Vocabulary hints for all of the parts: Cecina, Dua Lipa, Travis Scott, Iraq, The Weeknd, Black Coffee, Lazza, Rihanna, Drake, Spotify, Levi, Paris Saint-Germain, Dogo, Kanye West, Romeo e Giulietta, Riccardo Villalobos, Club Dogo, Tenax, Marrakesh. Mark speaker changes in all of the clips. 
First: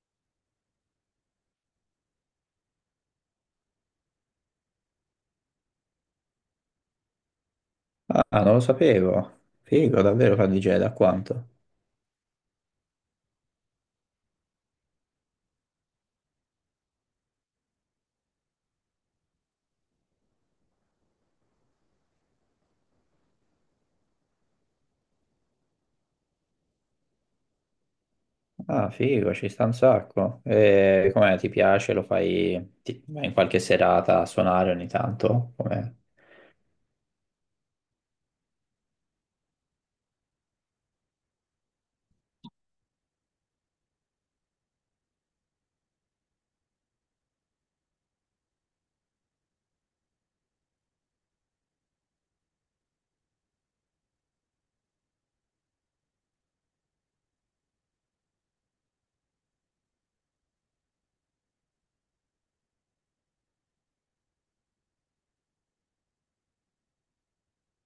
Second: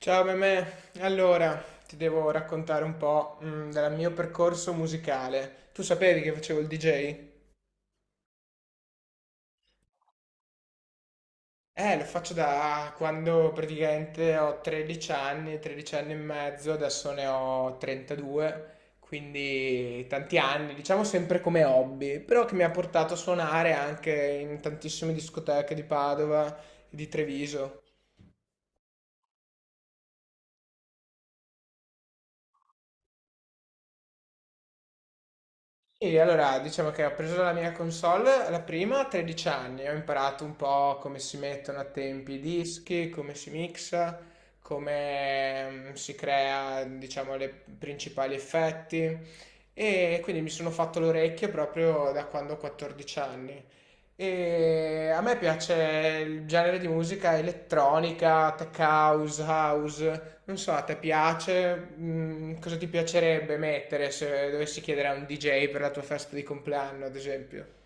Speaker 1: Ciao Mimè, allora ti devo raccontare un po' del mio percorso musicale. Tu sapevi che facevo il DJ?
Speaker 2: Ah, non lo sapevo. Figo, davvero fa DJ da quanto?
Speaker 1: Lo faccio da quando praticamente ho 13 anni, 13 anni e mezzo, adesso ne ho 32, quindi tanti anni, diciamo sempre come hobby, però che mi ha portato a suonare anche in tantissime discoteche di Padova e di Treviso.
Speaker 2: Ah, figo, ci sta un sacco. E com'è, ti piace? Lo fai vai in qualche serata a suonare ogni tanto? Com'è?
Speaker 1: E allora, diciamo che ho preso la mia console, la prima a 13 anni, ho imparato un po' come si mettono a tempi i dischi, come si mixa, come si crea, diciamo, i principali effetti, e quindi mi sono fatto l'orecchio proprio da quando ho 14 anni. E a me piace il genere di musica elettronica, tech house, house. Non so, a te piace? Cosa ti piacerebbe mettere se dovessi chiedere a un DJ per la tua festa di compleanno, ad esempio?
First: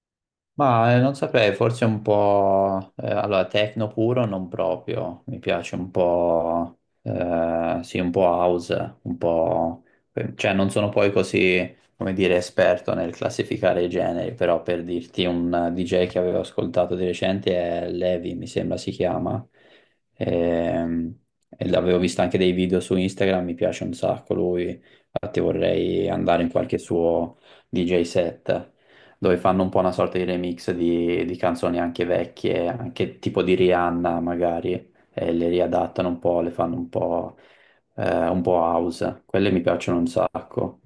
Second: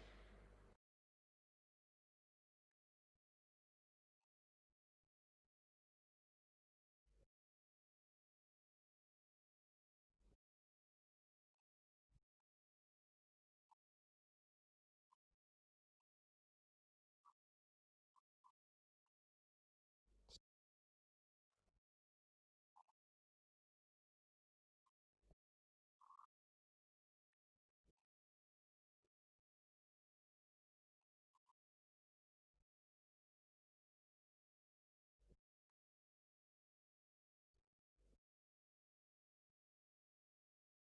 Speaker 2: Ma non saprei, forse un po'... allora, techno puro non proprio, mi piace un po'... sì, un po' house, un po'... Cioè, non sono poi così, come dire, esperto nel classificare i generi, però per dirti un DJ che avevo ascoltato di recente è Levi, mi sembra si chiama, Ehm, e l'avevo visto anche dei video su Instagram, mi piace un sacco lui, infatti vorrei andare in qualche suo DJ set dove fanno un po' una sorta di remix di canzoni anche vecchie, anche tipo di Rihanna magari, e le riadattano un po', le fanno un po' house. Quelle mi piacciono un sacco.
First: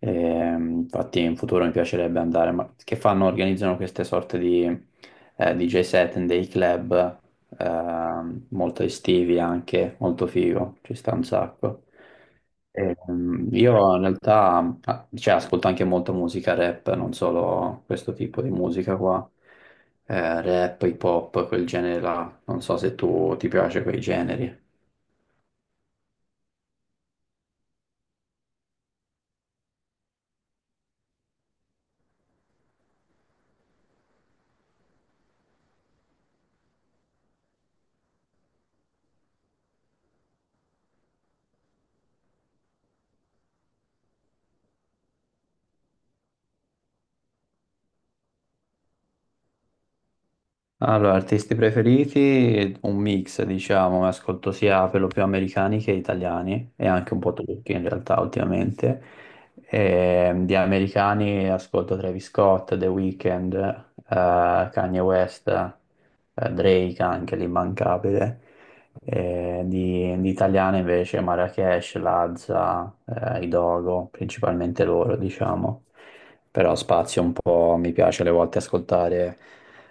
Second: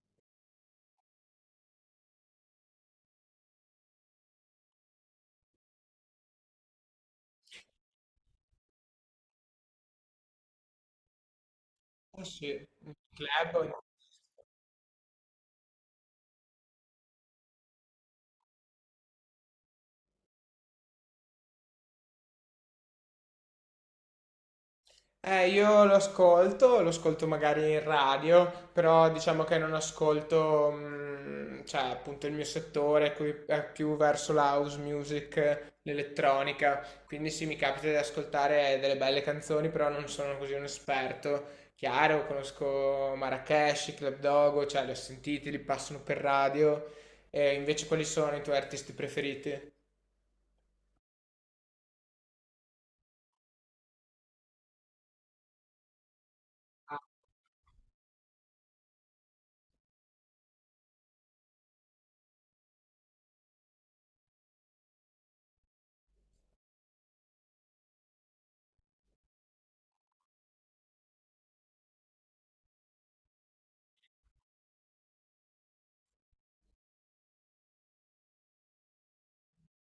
Speaker 2: Infatti in futuro mi piacerebbe andare, ma che fanno, organizzano queste sorte di DJ set in dei club molto estivi anche, molto figo, ci sta un sacco.
Speaker 1: Ah, sì, un
Speaker 2: Ehm,
Speaker 1: club o in...
Speaker 2: io in realtà, ah, cioè, ascolto anche molta musica rap, non solo questo tipo di musica qua. Rap, hip hop, quel genere là. Non so se tu ti piace quei generi.
Speaker 1: Io lo ascolto magari in radio, però diciamo che non ascolto, cioè appunto il mio settore qui è più verso la house music, l'elettronica, quindi sì, mi capita di ascoltare delle belle canzoni, però non sono così un esperto. Chiaro, conosco Marrakesh, Club Dogo, cioè li ho sentiti, li passano per radio. E invece quali sono i tuoi artisti preferiti?
Speaker 2: Allora, artisti preferiti, un mix, diciamo, ascolto sia per lo più americani che italiani e anche un po' turchi in realtà ultimamente. E, di americani ascolto Travis Scott, The Weeknd, Kanye West, Drake anche l'immancabile. E di italiani invece Marrakesh, Lazza, i Dogo, principalmente loro, diciamo. Però spazio un po', mi piace alle volte ascoltare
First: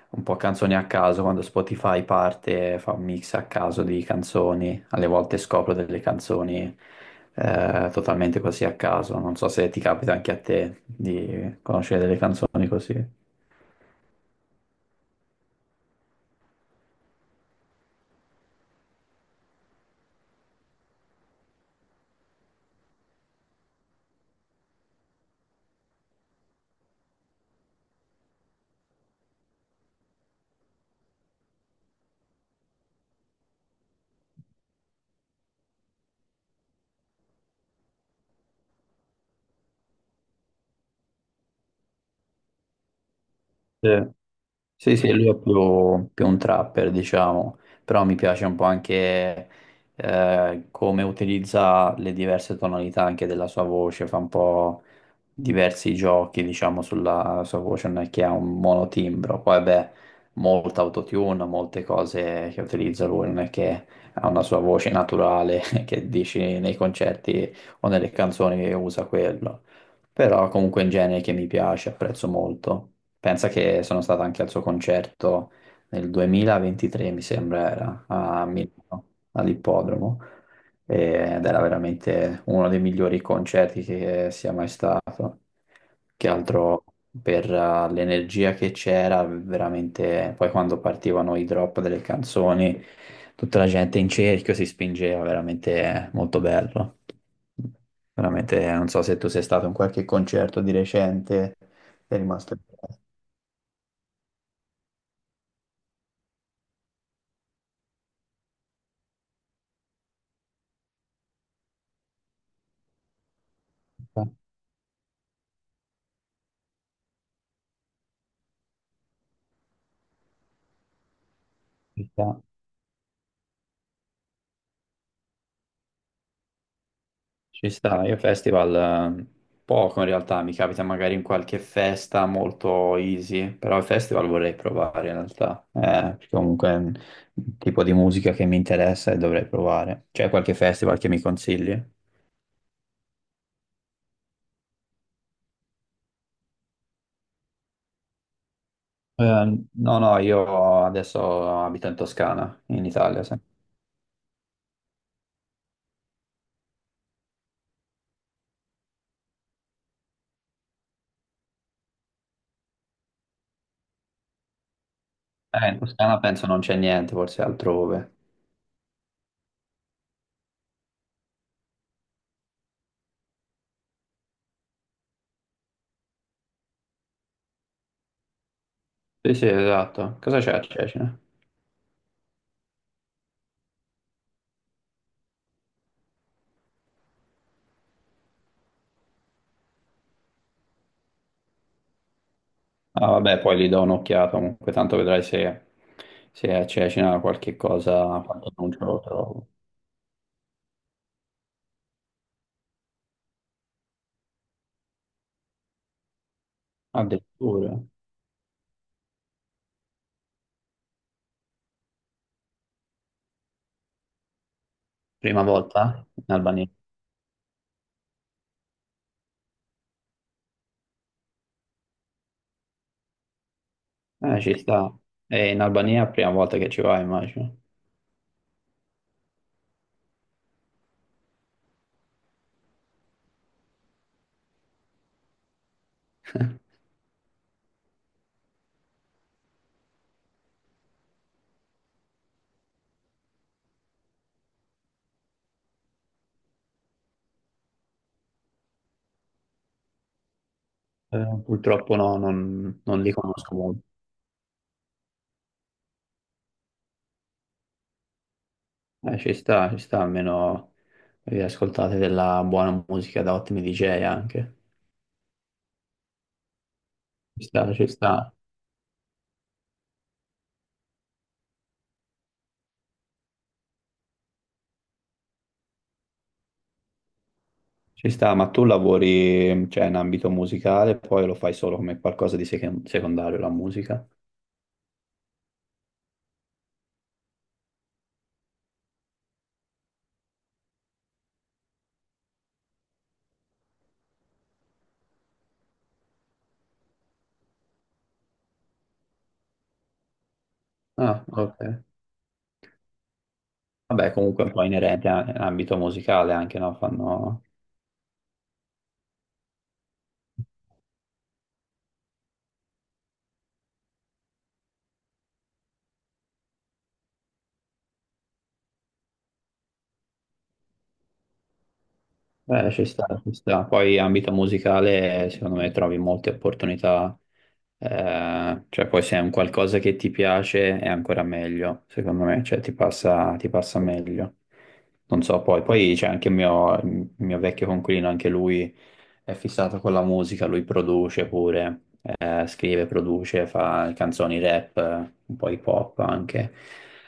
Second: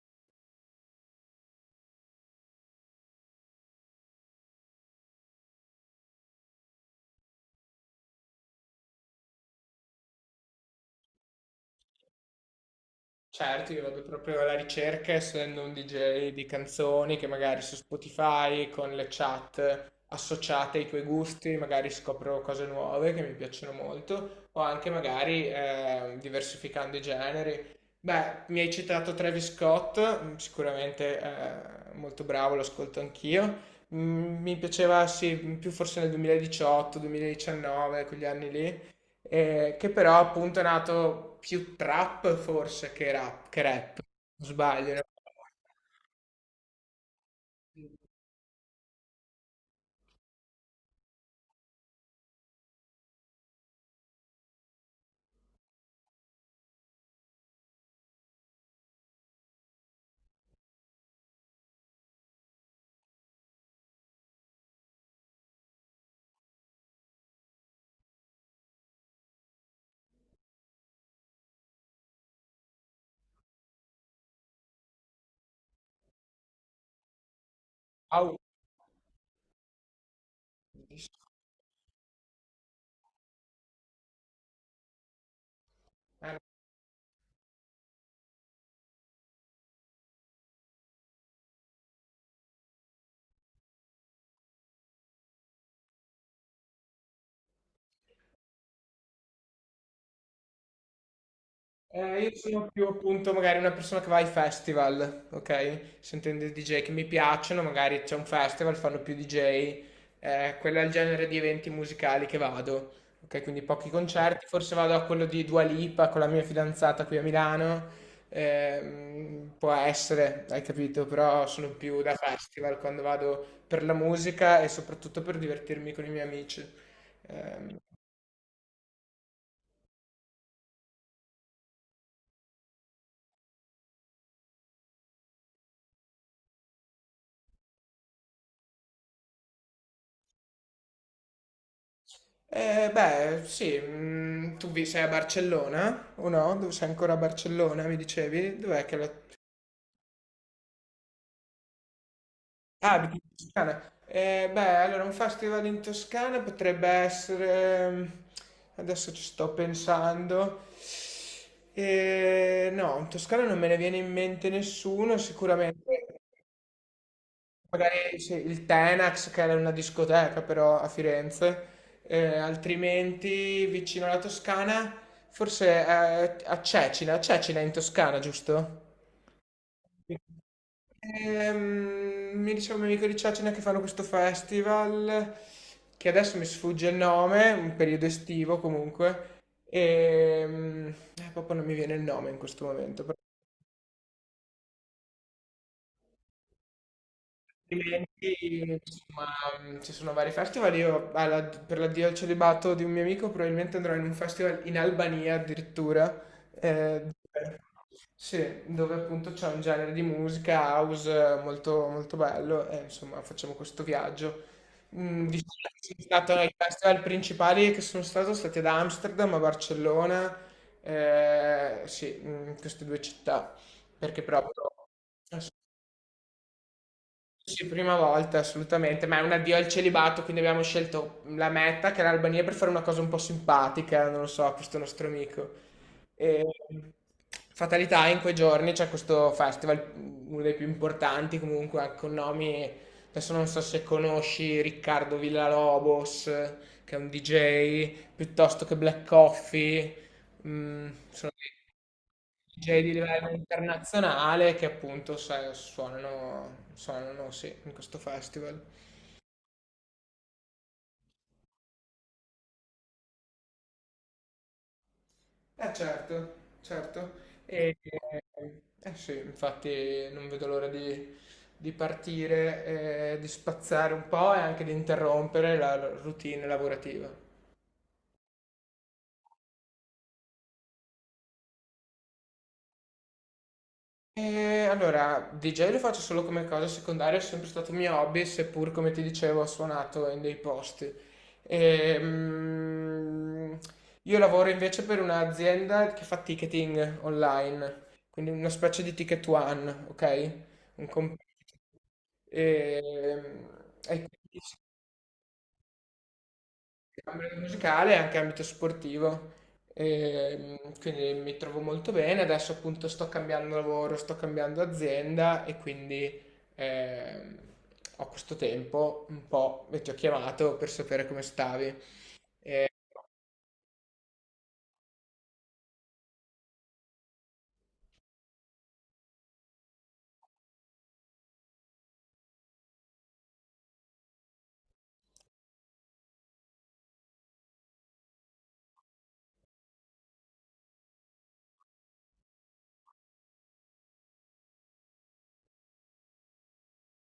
Speaker 2: un po' canzoni a caso, quando Spotify parte fa un mix a caso di canzoni, alle volte scopro delle canzoni totalmente così a caso, non so se ti capita anche a te di conoscere delle canzoni così.
Speaker 1: Certo, io vado proprio alla ricerca, essendo un DJ di canzoni che magari su Spotify con le chat associate ai tuoi gusti, magari scopro cose nuove che mi piacciono molto, o anche magari diversificando i generi. Beh, mi hai citato Travis Scott, sicuramente molto bravo, lo ascolto anch'io. Mi piaceva, sì, più forse nel 2018, 2019, quegli anni lì, che però appunto è nato più trap forse che rap, che
Speaker 2: Sì.
Speaker 1: rap. Non sbaglio,
Speaker 2: Sì,
Speaker 1: no?
Speaker 2: sì, lui è più un trapper, diciamo, però mi piace un po' anche come utilizza le diverse tonalità anche della sua voce, fa un po' diversi giochi, diciamo, sulla sua voce, non è che ha un monotimbro, poi beh, molta autotune, molte cose che utilizza lui, non è che ha una sua voce naturale che dici nei concerti o nelle canzoni che usa quello, però comunque in genere che mi piace, apprezzo molto. Pensa che sono stato anche al suo concerto nel 2023, mi sembra, era a Milano, all'ippodromo, ed era veramente uno dei migliori concerti che sia mai stato. Che
Speaker 1: Au-
Speaker 2: altro per l'energia che c'era, veramente, poi quando partivano i drop delle canzoni, tutta la gente in cerchio si spingeva, veramente molto bello. Veramente, non so se tu sei stato in qualche concerto di recente, sei
Speaker 1: Io
Speaker 2: rimasto
Speaker 1: sono più
Speaker 2: impresso.
Speaker 1: appunto magari una persona che va ai festival, ok? Sentendo i DJ che mi piacciono, magari c'è un festival, fanno più DJ. Quello è il genere di eventi musicali che vado, ok? Quindi pochi
Speaker 2: Ci
Speaker 1: concerti, forse vado a quello di Dua Lipa con la mia fidanzata qui a Milano, può essere, hai capito? Però sono più da
Speaker 2: sta,
Speaker 1: festival quando vado per la musica e soprattutto per divertirmi con i miei amici.
Speaker 2: ci
Speaker 1: Ehm,
Speaker 2: sta. Io festival eh, poco in realtà, mi capita magari in qualche festa molto easy, però il festival vorrei provare in realtà, perché comunque è un tipo di musica che mi interessa e dovrei provare. C'è qualche festival che mi consigli?
Speaker 1: Beh, sì, tu vi sei a Barcellona o no? Dove sei ancora a Barcellona, mi dicevi? Dov'è che la...
Speaker 2: No, no, io adesso abito in Toscana, in
Speaker 1: Ah, abiti
Speaker 2: Italia, sì.
Speaker 1: in Toscana. Beh, allora un festival in Toscana potrebbe essere... Adesso ci sto pensando. No, in Toscana non me ne viene in mente nessuno,
Speaker 2: In Toscana
Speaker 1: sicuramente.
Speaker 2: penso non c'è niente, forse altrove.
Speaker 1: Magari sì, il Tenax, che era una discoteca però a Firenze. Altrimenti vicino alla Toscana, forse a Cecina è in Toscana, giusto?
Speaker 2: Sì, sì, esatto.
Speaker 1: Sì.
Speaker 2: Cosa c'è a Cecina?
Speaker 1: Mi diceva un mio amico di Cecina che fanno questo festival, che adesso mi sfugge il nome, un periodo estivo comunque, e proprio non mi viene il nome in questo momento.
Speaker 2: Ah, vabbè, poi gli do un'occhiata comunque, tanto vedrai se, se c'è qualche cosa, qualche
Speaker 1: Altrimenti,
Speaker 2: annuncio lo
Speaker 1: insomma,
Speaker 2: trovo.
Speaker 1: ci sono vari festival. Io per l'addio al celibato di un mio amico probabilmente andrò in un festival in Albania addirittura. eh, dove-
Speaker 2: Addirittura,
Speaker 1: sì, dove appunto c'è un genere di musica house, molto, molto bello e insomma facciamo questo viaggio.
Speaker 2: prima
Speaker 1: Diciamo che sono
Speaker 2: volta in
Speaker 1: stato ai
Speaker 2: Albania.
Speaker 1: festival principali che sono stato stati ad Amsterdam, a Barcellona, sì, in queste due città, perché
Speaker 2: Ci
Speaker 1: proprio...
Speaker 2: sta. È in Albania è la prima volta che ci vai, immagino.
Speaker 1: Sì, prima volta assolutamente, ma è un addio al celibato, quindi abbiamo scelto la meta, che era l'Albania, per fare una cosa un po' simpatica, non lo so, a questo nostro amico. E, fatalità, in quei giorni c'è questo festival, uno dei più importanti comunque, anche con nomi, adesso non so se conosci Riccardo Villalobos, che è un DJ, piuttosto che Black Coffee, mm,
Speaker 2: Purtroppo no,
Speaker 1: DJ di
Speaker 2: non li
Speaker 1: livello
Speaker 2: conosco molto.
Speaker 1: internazionale che appunto sai, suonano, suonano sì, in questo festival.
Speaker 2: Ci sta, almeno vi ascoltate della buona musica da ottimi DJ anche.
Speaker 1: Eh certo, certo.
Speaker 2: Ci sta,
Speaker 1: E,
Speaker 2: ci sta.
Speaker 1: eh sì, infatti non vedo l'ora di partire, di spazzare un po' e anche di interrompere la routine lavorativa.
Speaker 2: Ci sta, ma tu lavori, cioè, in ambito musicale, poi lo fai solo come qualcosa di secondario la musica?
Speaker 1: Allora, DJ lo faccio solo come cosa secondaria, è sempre stato mio hobby, seppur come ti dicevo ho suonato in dei posti. Ehm, io lavoro invece per un'azienda che fa ticketing online, quindi una specie di ticket one, ok? Un comp-
Speaker 2: Ah, ok.
Speaker 1: Ehm, E
Speaker 2: Vabbè,
Speaker 1: quindi
Speaker 2: comunque è un po' inerente all'ambito musicale anche, no?
Speaker 1: ambito
Speaker 2: Fanno...
Speaker 1: musicale e anche ambito sportivo. Quindi mi trovo molto bene. Adesso appunto sto cambiando lavoro, sto cambiando azienda e quindi ehm, ho questo tempo un po' e ti ho chiamato per sapere come stavi.
Speaker 2: Ci sta, ci sta. Poi ambito musicale, secondo me trovi molte opportunità, cioè poi se è un qualcosa che ti piace è ancora meglio, secondo me, cioè ti ti passa meglio. Non so, poi c'è anche il mio vecchio coinquilino, anche lui è fissato con la musica, lui produce pure, scrive, produce, fa canzoni rap, un po' hip hop anche.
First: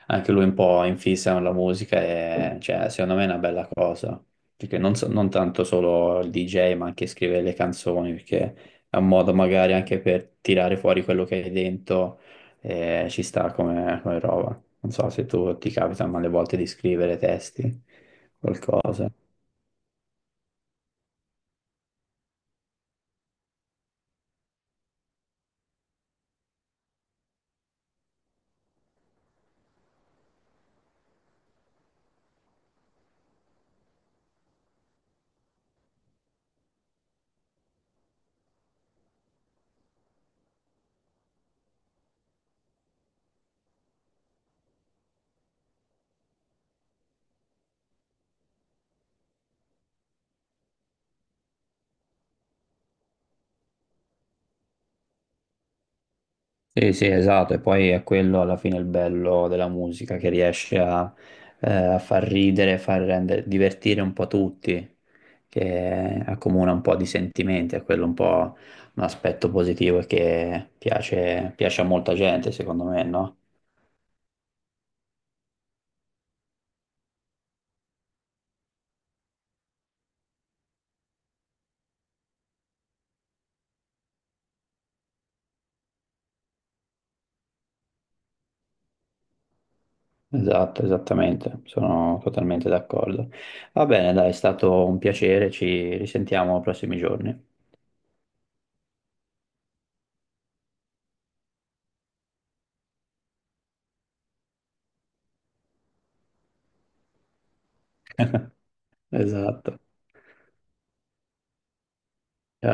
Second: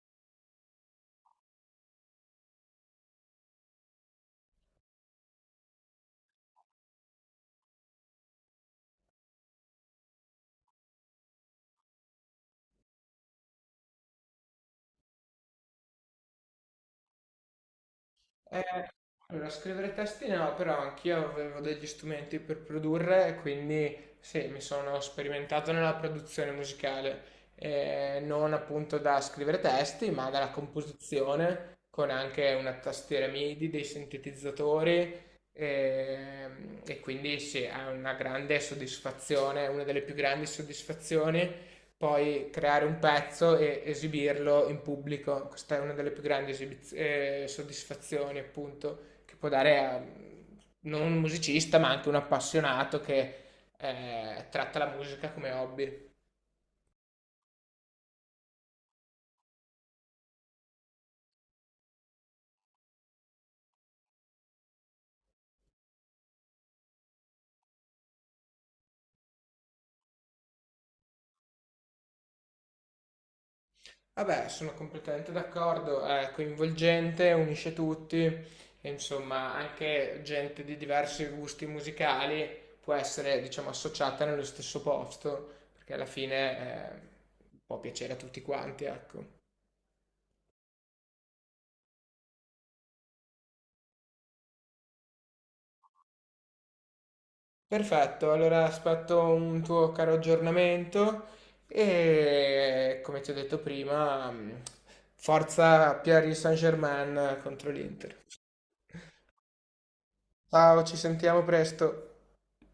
Speaker 2: Anche lui un po' in fissa con la musica e cioè, secondo me è una bella cosa perché non tanto solo il DJ, ma anche scrivere le canzoni, perché è un modo magari anche per tirare fuori quello che hai dentro e ci sta come, come roba. Non so se tu ti capita, ma alle volte di scrivere testi,
Speaker 1: Eh,
Speaker 2: qualcosa.
Speaker 1: allora, scrivere testi no, però anch'io avevo degli strumenti per produrre, e quindi sì, mi sono sperimentato nella produzione musicale. Non appunto da scrivere testi, ma dalla composizione, con anche una tastiera MIDI, dei sintetizzatori, e quindi sì, è una grande soddisfazione, una delle più grandi soddisfazioni poi creare un pezzo e esibirlo in pubblico. Questa è una delle più grandi soddisfazioni, appunto, che può dare a non un musicista, ma anche un appassionato che tratta la musica come hobby.
Speaker 2: Sì, sì, esatto, e poi è quello alla fine il bello della musica che riesce a, a far ridere, far rendere, divertire un po' tutti, che accomuna un po' di sentimenti, è quello un po' un aspetto positivo e che piace, piace a molta gente, secondo me, no?
Speaker 1: Vabbè, sono completamente d'accordo, è coinvolgente, unisce tutti, e insomma, anche gente di diversi gusti musicali può essere, diciamo, associata nello stesso posto, perché alla fine può piacere a tutti quanti, ecco.
Speaker 2: Esatto, esattamente, sono totalmente d'accordo. Va bene, dai, è stato un piacere, ci risentiamo nei prossimi giorni.
Speaker 1: Perfetto, allora aspetto un tuo caro aggiornamento e come ti ho detto prima, forza Paris Saint-Germain contro l'Inter.
Speaker 2: Esatto.
Speaker 1: Ciao, ci sentiamo presto.
Speaker 2: Ciao.